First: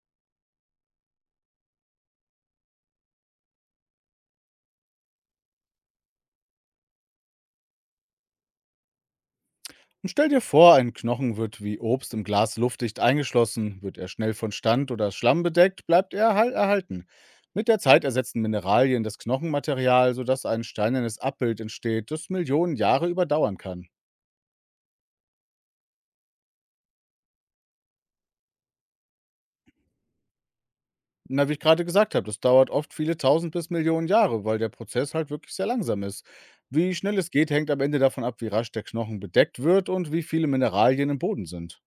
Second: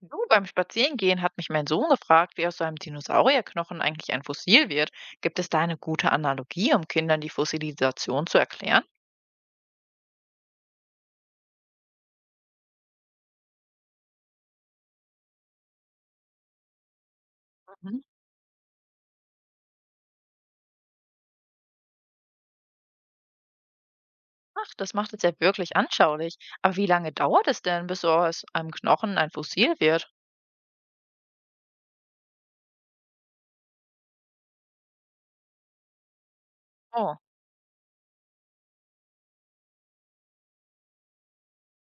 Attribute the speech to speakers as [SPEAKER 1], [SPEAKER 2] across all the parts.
[SPEAKER 1] Du, beim Spazierengehen hat mich mein Sohn gefragt, wie aus so einem Dinosaurierknochen eigentlich ein Fossil wird. Gibt es da eine gute Analogie, um Kindern die Fossilisation zu erklären?
[SPEAKER 2] Und stell dir vor, ein Knochen wird wie Obst im Glas luftdicht eingeschlossen. Wird er schnell von Stand oder Schlamm bedeckt, bleibt er erhalten. Mit der
[SPEAKER 1] Mhm.
[SPEAKER 2] Zeit ersetzen Mineralien das Knochenmaterial, sodass ein steinernes Abbild entsteht, das Millionen Jahre überdauern kann.
[SPEAKER 1] Ach, das macht es ja wirklich anschaulich. Aber wie lange dauert es denn, bis so aus einem Knochen ein Fossil wird?
[SPEAKER 2] Na, wie ich gerade gesagt habe, das dauert oft viele tausend bis Millionen Jahre, weil der Prozess halt wirklich sehr langsam ist. Wie schnell
[SPEAKER 1] Oh,
[SPEAKER 2] es geht, hängt am Ende davon ab, wie rasch der Knochen bedeckt wird und wie viele Mineralien im Boden sind.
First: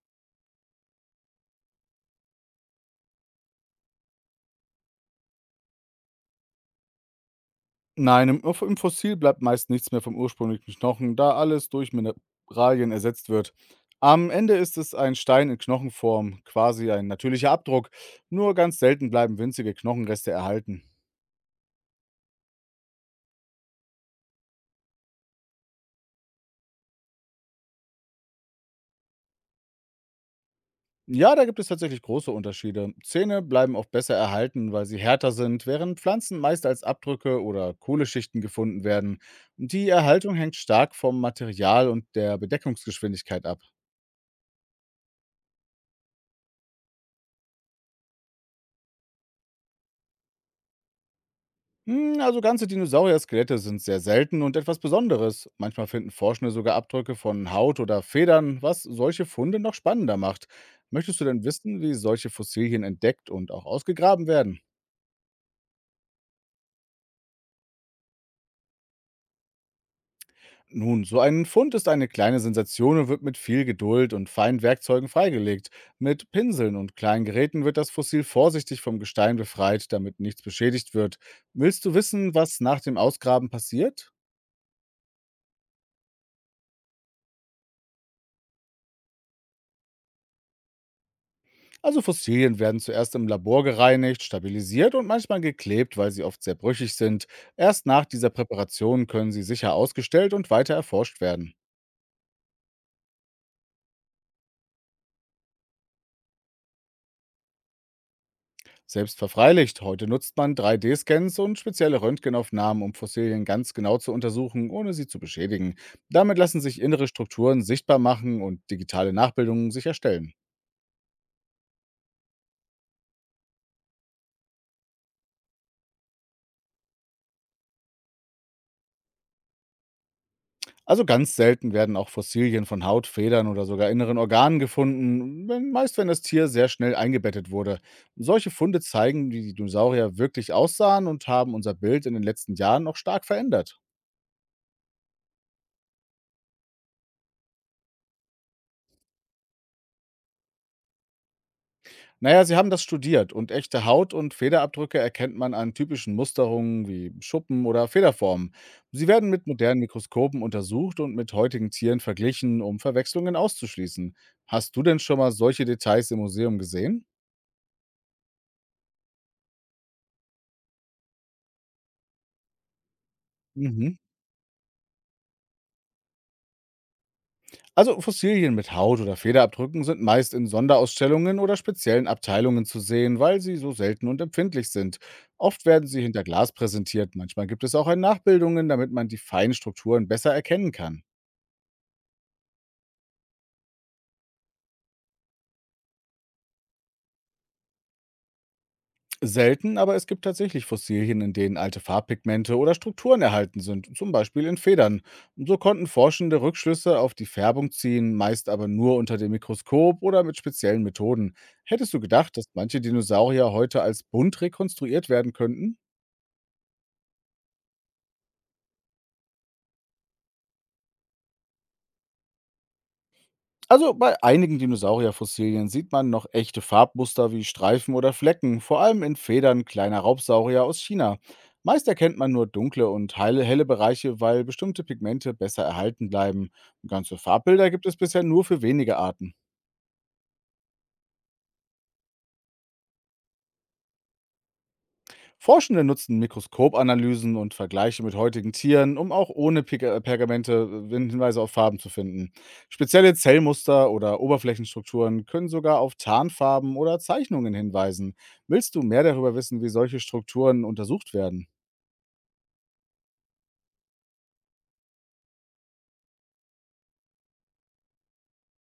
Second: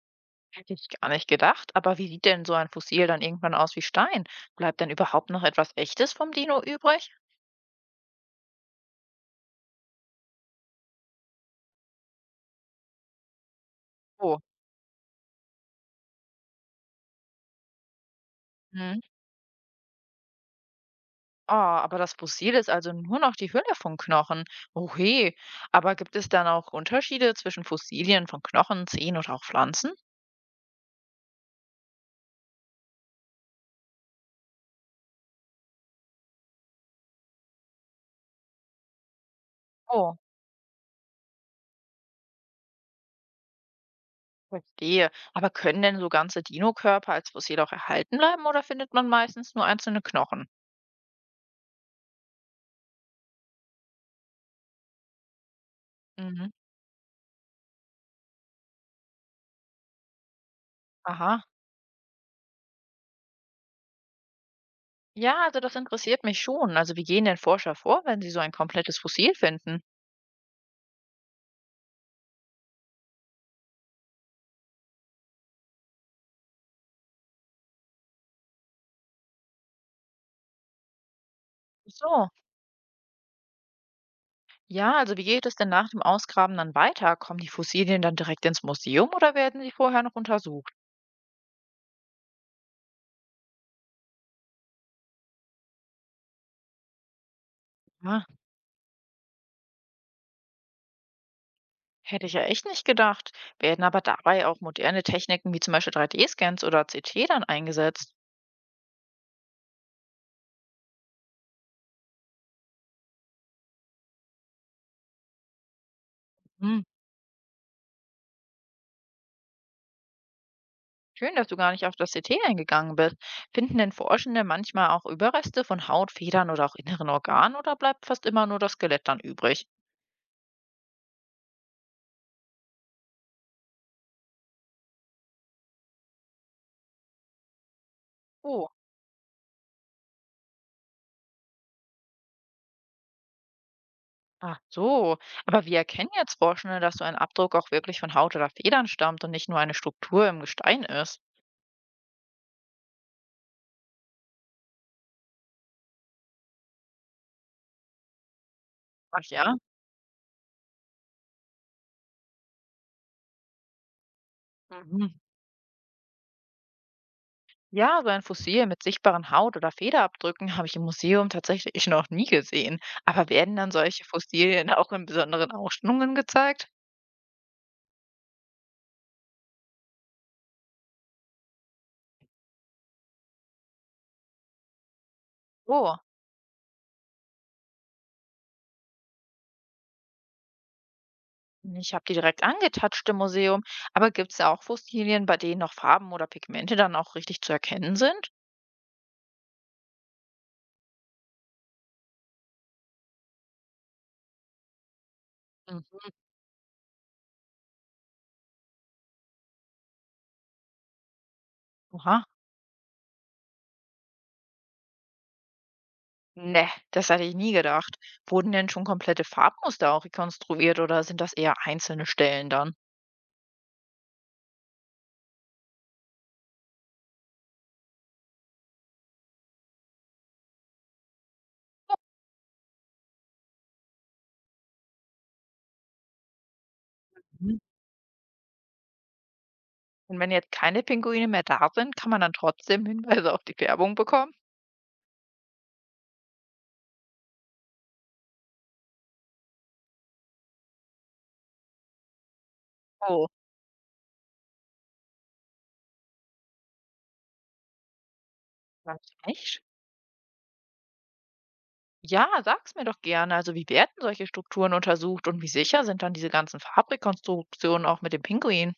[SPEAKER 1] hätte ich gar nicht gedacht. Aber wie sieht denn so ein Fossil dann irgendwann aus wie Stein? Bleibt denn überhaupt noch etwas Echtes vom Dino übrig?
[SPEAKER 2] Nein, im Fossil bleibt meist nichts mehr vom ursprünglichen Knochen, da alles durch Mineralien ersetzt wird. Am
[SPEAKER 1] Oh.
[SPEAKER 2] Ende ist es ein Stein in Knochenform, quasi ein natürlicher Abdruck. Nur ganz
[SPEAKER 1] Hm.
[SPEAKER 2] selten bleiben winzige Knochenreste erhalten.
[SPEAKER 1] Ah, aber das Fossil ist also nur noch die Hülle von Knochen. Oh he. Aber gibt es dann auch Unterschiede zwischen Fossilien von Knochen, Zehen oder auch Pflanzen?
[SPEAKER 2] Ja, da gibt es tatsächlich große Unterschiede. Zähne bleiben oft besser erhalten, weil sie härter sind, während Pflanzen meist als Abdrücke oder Kohleschichten gefunden werden. Die
[SPEAKER 1] Oh,
[SPEAKER 2] Erhaltung hängt stark vom Material und der Bedeckungsgeschwindigkeit ab.
[SPEAKER 1] verstehe. Aber können denn so ganze Dinokörper als Fossil auch erhalten bleiben oder findet man meistens nur einzelne Knochen?
[SPEAKER 2] Hm, also ganze Dinosaurier-Skelette sind sehr selten und etwas Besonderes. Manchmal finden
[SPEAKER 1] Mhm.
[SPEAKER 2] Forschende sogar Abdrücke von Haut oder Federn, was solche Funde noch spannender macht. Möchtest du
[SPEAKER 1] Aha.
[SPEAKER 2] denn wissen, wie solche Fossilien entdeckt und auch ausgegraben werden?
[SPEAKER 1] Ja, also das interessiert mich schon. Also wie gehen denn Forscher vor, wenn sie so ein komplettes Fossil finden?
[SPEAKER 2] Nun, so ein Fund ist eine kleine Sensation und wird mit viel Geduld und feinen Werkzeugen freigelegt. Mit Pinseln und kleinen Geräten wird das Fossil vorsichtig vom Gestein befreit, damit nichts beschädigt wird. Willst
[SPEAKER 1] Ach
[SPEAKER 2] du
[SPEAKER 1] so,
[SPEAKER 2] wissen, was nach dem Ausgraben passiert?
[SPEAKER 1] ja, also wie geht es denn nach dem Ausgraben dann weiter? Kommen die Fossilien dann direkt ins Museum oder werden sie vorher noch untersucht?
[SPEAKER 2] Also Fossilien werden zuerst im Labor gereinigt, stabilisiert und manchmal geklebt, weil sie oft sehr brüchig sind. Erst nach
[SPEAKER 1] Ah,
[SPEAKER 2] dieser Präparation können sie sicher ausgestellt und weiter erforscht werden.
[SPEAKER 1] hätte ich ja echt nicht gedacht. Werden aber dabei auch moderne Techniken wie zum Beispiel 3D-Scans oder CT dann eingesetzt?
[SPEAKER 2] Selbst verfreilicht, heute nutzt man 3D-Scans und spezielle Röntgenaufnahmen, um Fossilien ganz genau zu untersuchen, ohne sie zu beschädigen. Damit lassen
[SPEAKER 1] Hm,
[SPEAKER 2] sich innere Strukturen sichtbar machen und digitale Nachbildungen sich erstellen.
[SPEAKER 1] schön, dass du gar nicht auf das CT eingegangen bist. Finden denn Forschende manchmal auch Überreste von Haut, Federn oder auch inneren Organen oder bleibt fast immer nur das Skelett dann übrig?
[SPEAKER 2] Also ganz selten werden auch Fossilien von Haut, Federn oder sogar inneren Organen gefunden, wenn, meist wenn das Tier sehr schnell eingebettet wurde. Solche
[SPEAKER 1] Oh,
[SPEAKER 2] Funde zeigen, wie die Dinosaurier wirklich aussahen, und haben unser Bild in den letzten Jahren auch stark verändert.
[SPEAKER 1] ach so. Aber wie erkennen jetzt Forschende, dass so ein Abdruck auch wirklich von Haut oder Federn stammt und nicht nur eine Struktur im Gestein ist?
[SPEAKER 2] Naja, sie haben das studiert, und echte Haut- und Federabdrücke erkennt man an typischen Musterungen wie Schuppen oder Federformen. Sie
[SPEAKER 1] Ach
[SPEAKER 2] werden mit
[SPEAKER 1] ja.
[SPEAKER 2] modernen Mikroskopen untersucht und mit heutigen Tieren verglichen, um Verwechslungen auszuschließen. Hast du denn
[SPEAKER 1] Mhm.
[SPEAKER 2] schon mal solche Details im Museum gesehen?
[SPEAKER 1] Ja, so ein Fossil mit sichtbaren Haut- oder Federabdrücken habe ich im Museum tatsächlich noch nie gesehen. Aber werden dann
[SPEAKER 2] Mhm.
[SPEAKER 1] solche Fossilien auch in besonderen Ausstellungen gezeigt?
[SPEAKER 2] Also Fossilien mit Haut- oder Federabdrücken sind meist in Sonderausstellungen oder speziellen Abteilungen zu sehen, weil sie so selten und empfindlich sind. Oft werden
[SPEAKER 1] Oh,
[SPEAKER 2] sie hinter Glas präsentiert, manchmal gibt es auch ein Nachbildungen, damit man die feinen Strukturen besser erkennen kann.
[SPEAKER 1] ich habe die direkt angetatscht im Museum. Aber gibt es da auch Fossilien, bei denen noch Farben oder Pigmente dann auch richtig zu erkennen sind?
[SPEAKER 2] Selten, aber es gibt tatsächlich Fossilien, in denen alte Farbpigmente oder Strukturen erhalten sind, zum Beispiel in Federn. Und so konnten
[SPEAKER 1] Mhm.
[SPEAKER 2] Forschende Rückschlüsse auf die Färbung ziehen, meist aber nur unter dem Mikroskop oder mit speziellen Methoden. Hättest du
[SPEAKER 1] Aha.
[SPEAKER 2] gedacht, dass manche Dinosaurier heute als bunt rekonstruiert werden könnten?
[SPEAKER 1] Ne, das hatte ich nie gedacht. Wurden denn schon komplette Farbmuster auch rekonstruiert oder sind das eher einzelne Stellen dann?
[SPEAKER 2] Also bei einigen Dinosaurierfossilien sieht man noch echte Farbmuster wie Streifen oder Flecken, vor allem in Federn kleiner Raubsaurier aus China. Meist erkennt man nur dunkle und heile, helle Bereiche, weil bestimmte Pigmente besser erhalten bleiben. Ganze
[SPEAKER 1] Mhm.
[SPEAKER 2] Farbbilder gibt es bisher nur für wenige Arten.
[SPEAKER 1] Und wenn jetzt keine Pinguine mehr da sind, kann man dann trotzdem Hinweise auf die Färbung bekommen?
[SPEAKER 2] Forschende nutzen Mikroskopanalysen und Vergleiche mit heutigen Tieren, um auch ohne Pig Pergamente Hinweise auf Farben zu finden. Spezielle
[SPEAKER 1] Oh.
[SPEAKER 2] Zellmuster oder Oberflächenstrukturen können sogar auf Tarnfarben oder Zeichnungen hinweisen. Willst du mehr
[SPEAKER 1] Ganz
[SPEAKER 2] darüber wissen,
[SPEAKER 1] echt?
[SPEAKER 2] wie solche Strukturen untersucht werden?
[SPEAKER 1] Ja, sag's mir doch gerne. Also, wie werden solche Strukturen untersucht und wie sicher sind dann diese ganzen Farbrekonstruktionen auch mit dem Pinguin?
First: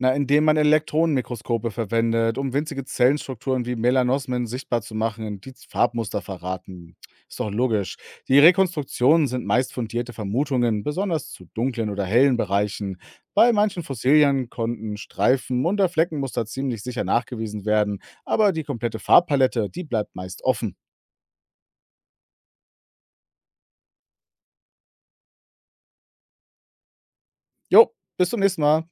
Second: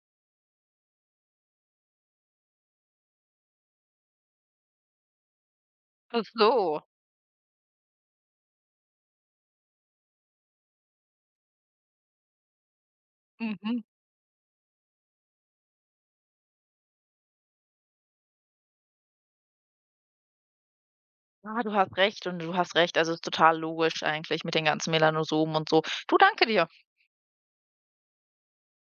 [SPEAKER 2] Na, indem man Elektronenmikroskope verwendet, um winzige Zellenstrukturen wie Melanosmen sichtbar zu machen und die Farbmuster
[SPEAKER 1] Ach so.
[SPEAKER 2] verraten. Ist doch logisch. Die Rekonstruktionen sind meist fundierte Vermutungen, besonders zu dunklen oder hellen Bereichen. Bei
[SPEAKER 1] Mhm.
[SPEAKER 2] manchen Fossilien konnten Streifen oder Fleckenmuster ziemlich sicher nachgewiesen werden, aber die komplette Farbpalette, die bleibt meist offen.
[SPEAKER 1] Ja, du hast recht und du hast recht. Also, ist total logisch eigentlich mit den ganzen Melanosomen und so. Du, danke dir.
[SPEAKER 2] Jo, bis zum nächsten Mal.